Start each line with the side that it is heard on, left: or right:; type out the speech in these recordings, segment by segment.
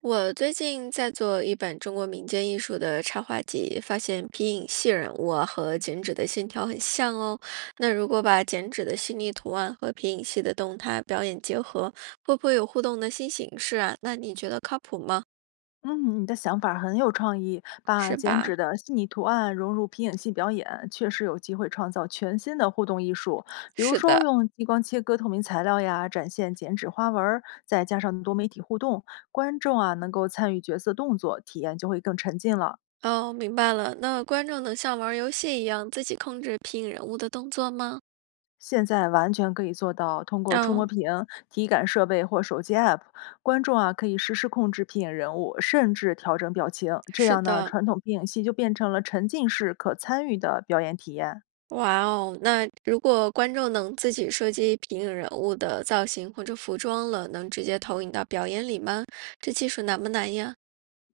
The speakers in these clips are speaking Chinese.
right: 我最近在做一本中国民间艺术的插画集，发现皮影戏人物啊和剪纸的线条很像哦。那如果把剪纸的细腻图案和皮影戏的动态表演结合，会不会有互动的新形式啊？那你觉得靠谱吗？
left: 嗯，你的想法很有创意，把
right: 是
left: 剪纸
right: 吧？
left: 的细腻图案融入皮影戏表演，确实有机会创造全新的互动艺术。比如
right: 是
left: 说，
right: 的。
left: 用激光切割透明材料呀，展现剪纸花纹儿，再加上多媒体互动，观众啊能够参与角色动作，体验就会更沉浸了。
right: 哦，明白了。那观众能像玩儿游戏一样自己控制皮影人物的动作吗？
left: 现在完全可以做到，通过触摸
right: 哦，
left: 屏、体感设备或手机 App，观众啊可以实时控制皮影人物，甚至调整表情。这
right: 是
left: 样呢，
right: 的。
left: 传统皮影戏就变成了沉浸式可参与的表演体验。
right: 哇哦，那如果观众能自己设计皮影人物的造型或者服装了，能直接投影到表演里吗？这技术难不难呀？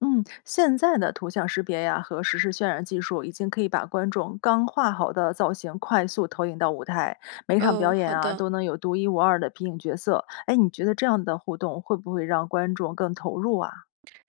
left: 嗯，现在的图像识别呀和实时渲染技术已经可以把观众刚画好的造型快速投影到舞台，每场
right: 哦，
left: 表演
right: 好
left: 啊
right: 的，
left: 都能有独一无二的皮影角色。哎，你觉得这样的互动会不会让观众更投入啊？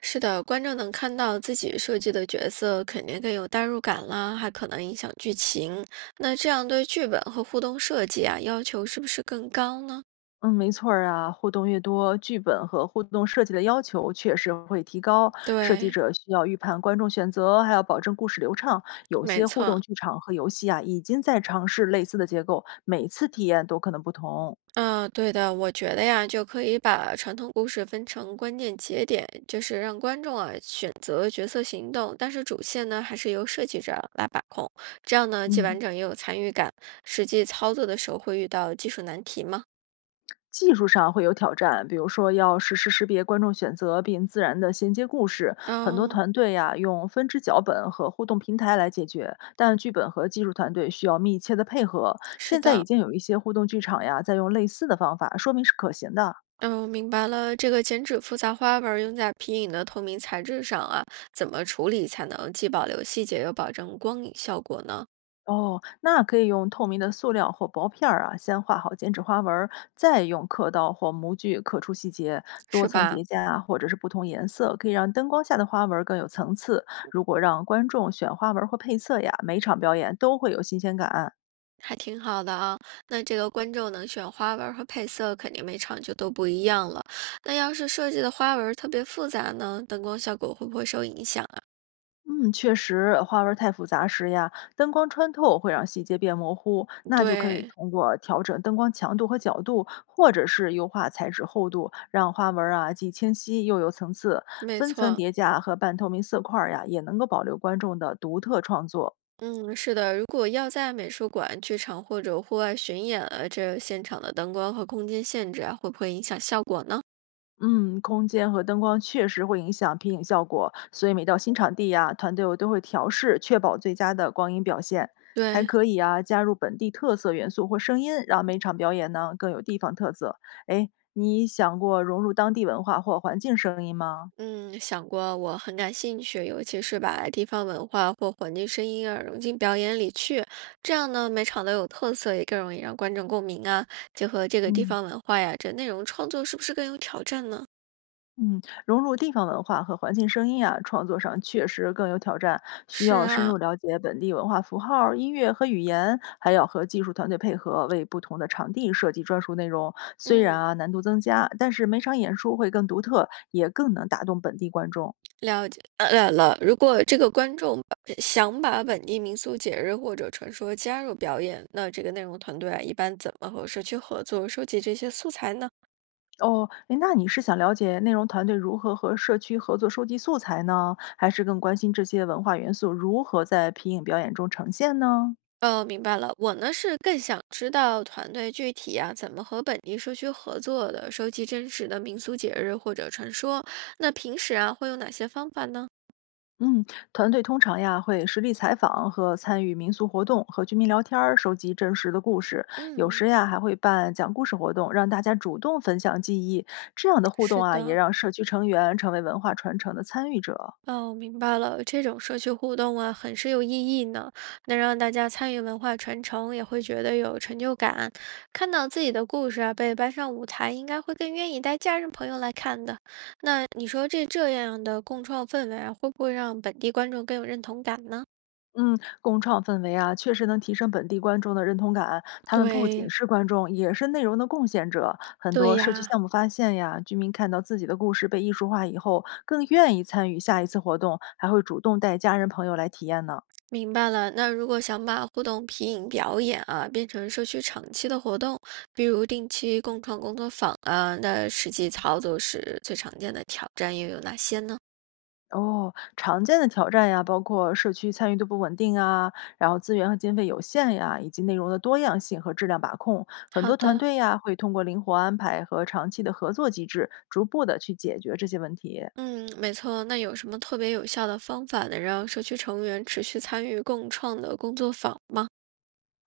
right: 是的，观众能看到自己设计的角色，肯定更有代入感啦，还可能影响剧情。那这样对剧本和互动设计啊，要求是不是更高呢？
left: 嗯，没错儿啊，互动越多，剧本和互动设计的要求确实会提高。设计
right: 对，
left: 者需要预判观众选择，还要保证故事流畅。有
right: 没
left: 些互动
right: 错。
left: 剧场和游戏啊，已经在尝试类似的结构，每次体验都可能不同。
right: 嗯，对的，我觉得呀，就可以把传统故事分成关键节点，就是让观众啊选择角色行动，但是主线呢还是由设计者来把控，这样呢既
left: 嗯。
right: 完整也有参与感。实际操作的时候会遇到技术难题吗？
left: 技术上会有挑战，比如说要实时识别观众选择并自然的衔接故事。很多
right: 嗯，
left: 团队呀、用分支脚本和互动平台来解决，但剧本和技术团队需要密切的配合。
right: 是
left: 现在已
right: 的。
left: 经有一些互动剧场呀在用类似的方法，说明是可行的。
right: 嗯，我明白了。这个剪纸复杂花纹儿用在皮影的透明材质上啊，怎么处理才能既保留细节又保证光影效果呢？
left: 哦，那可以用透明的塑料或薄片儿啊，先画好剪纸花纹儿，再用刻刀或模具刻出细节，多
right: 是
left: 层
right: 吧？
left: 叠加啊或者是不同颜色，可以让灯光下的花纹儿更有层次。如果让观众选花纹儿或配色呀，每场表演都会有新鲜感。
right: 还挺好的啊，那这个观众能选花纹儿和配色，肯定每场就都不一样了。那要是设计的花纹儿特别复杂呢，灯光效果会不会受影响啊？
left: 嗯，确实，花纹儿太复杂时呀，灯光穿透会让细节变模糊，那就可以
right: 对，
left: 通过调整灯光强度和角度，或者是优化材质厚度，让花纹儿啊既清晰又有层次。
right: 没
left: 分层
right: 错，
left: 叠加和半透明色块儿呀，也能够保留观众的独特创作。
right: 嗯，是的，如果要在美术馆、剧场或者户外巡演，这现场的灯光和空间限制啊，会不会影响效果呢？
left: 嗯，空间和灯光确实会影响皮影效果，所以每到新场地呀、团队我都会调试，确保最佳的光影表现。还
right: 对。
left: 可以啊，加入本地特色元素或声音，让每场表演呢更有地方特色。哎，你想过融入当地文化或环境声音吗？
right: 嗯，想过，我很感兴趣，尤其是把地方文化或环境声音啊融进表演里去，这样呢，每场都有特色，也更容易让观众共鸣啊。结合这个地
left: 嗯。
right: 方文化呀，这内容创作是不是更有挑战呢？
left: 嗯，融入地方文化和环境声音啊，创作上确实更有挑战，需
right: 是
left: 要深
right: 啊，
left: 入了解本地文化符号、音乐和语言，还要和技术团队配合，为不同的场地设计专属内容。虽然
right: 嗯，
left: 啊难度增加，但是每场演出会更独特，也更能打动本地观众。
right: 了解，了了。如果这个观众把想把本地民俗节日或者传说加入表演，那这个内容团队啊，一般怎么和社区合作收集这些素材呢？
left: 哦，诶那你是想了解内容团队如何和社区合作收集素材呢，还是更关心这些文化元素如何在皮影表演中呈现呢？
right: 哦，明白了。我呢是更想知道团队具体啊怎么和本地社区合作的，收集真实的民俗节日或者传说。那平时啊会有哪些方法呢？
left: 嗯，团队通常呀会实地采访和参与民俗活动，和居民聊天儿，收集真实的故事。有
right: 嗯，
left: 时呀还会办讲故事活动，让大家主动分享记忆。这样的互动
right: 是
left: 啊，也
right: 的。
left: 让社区成员成为文化传承的参与者。
right: 哦，明白了，这种社区互动啊，很是有意义呢，能让大家参与文化传承，也会觉得有成就感。看到自己的故事啊被搬上舞台，应该会更愿意带家人朋友来看的。那你说这样的共创氛围啊，会不会让本地观众更有认同感呢？
left: 嗯，共创氛围啊，确实能提升本地观众的认同感。他们不仅
right: 对，
left: 是观众，也是内容的贡献者。很
right: 对
left: 多社区
right: 呀，
left: 项目发现呀，居民看到自己的故事被艺术化以后，更愿意参与下一次活动，还会主动带家人朋友来体验呢。
right: 明白了。那如果想把互动皮影表演啊变成社区长期的活动，比如定期共创工作坊啊，那实际操作时最常见的挑战又有哪些呢？
left: 哦，常见的挑战呀，包括社区参与度不稳定啊，然后资源和经费有限呀，以及内容的多样性和质量把控。很
right: 好
left: 多团
right: 的，
left: 队呀，会通过灵活安排和长期的合作机制，逐步的去解决这些问题。
right: 嗯，没错。那有什么特别有效的方法能让社区成员持续参与共创的工作坊吗？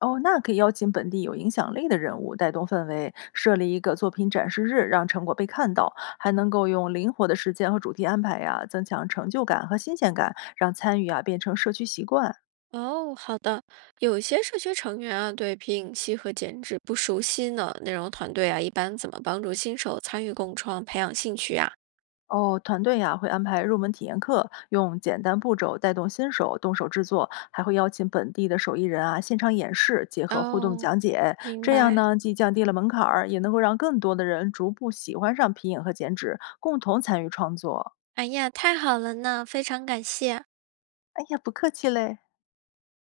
left: 哦，那可以邀请本地有影响力的人物带动氛围，设立一个作品展示日，让成果被看到，还能够用灵活的时间和主题安排呀，增强成就感和新鲜感，让参与啊变成社区习惯。
right: 哦，好的。有些社区成员啊，对皮影戏和剪纸不熟悉呢，内容团队啊，一般怎么帮助新手参与共创、培养兴趣呀？
left: 哦，团队呀、会安排入门体验课，用简单步骤带动新手动手制作，还会邀请本地的手艺人啊现场演示，结合互动
right: 哦，
left: 讲解，
right: 明
left: 这样
right: 白。
left: 呢既降低了门槛儿，也能够让更多的人逐步喜欢上皮影和剪纸，共同参与创作。
right: 哎呀，太好了呢，非常感谢。
left: 哎呀，不客气嘞。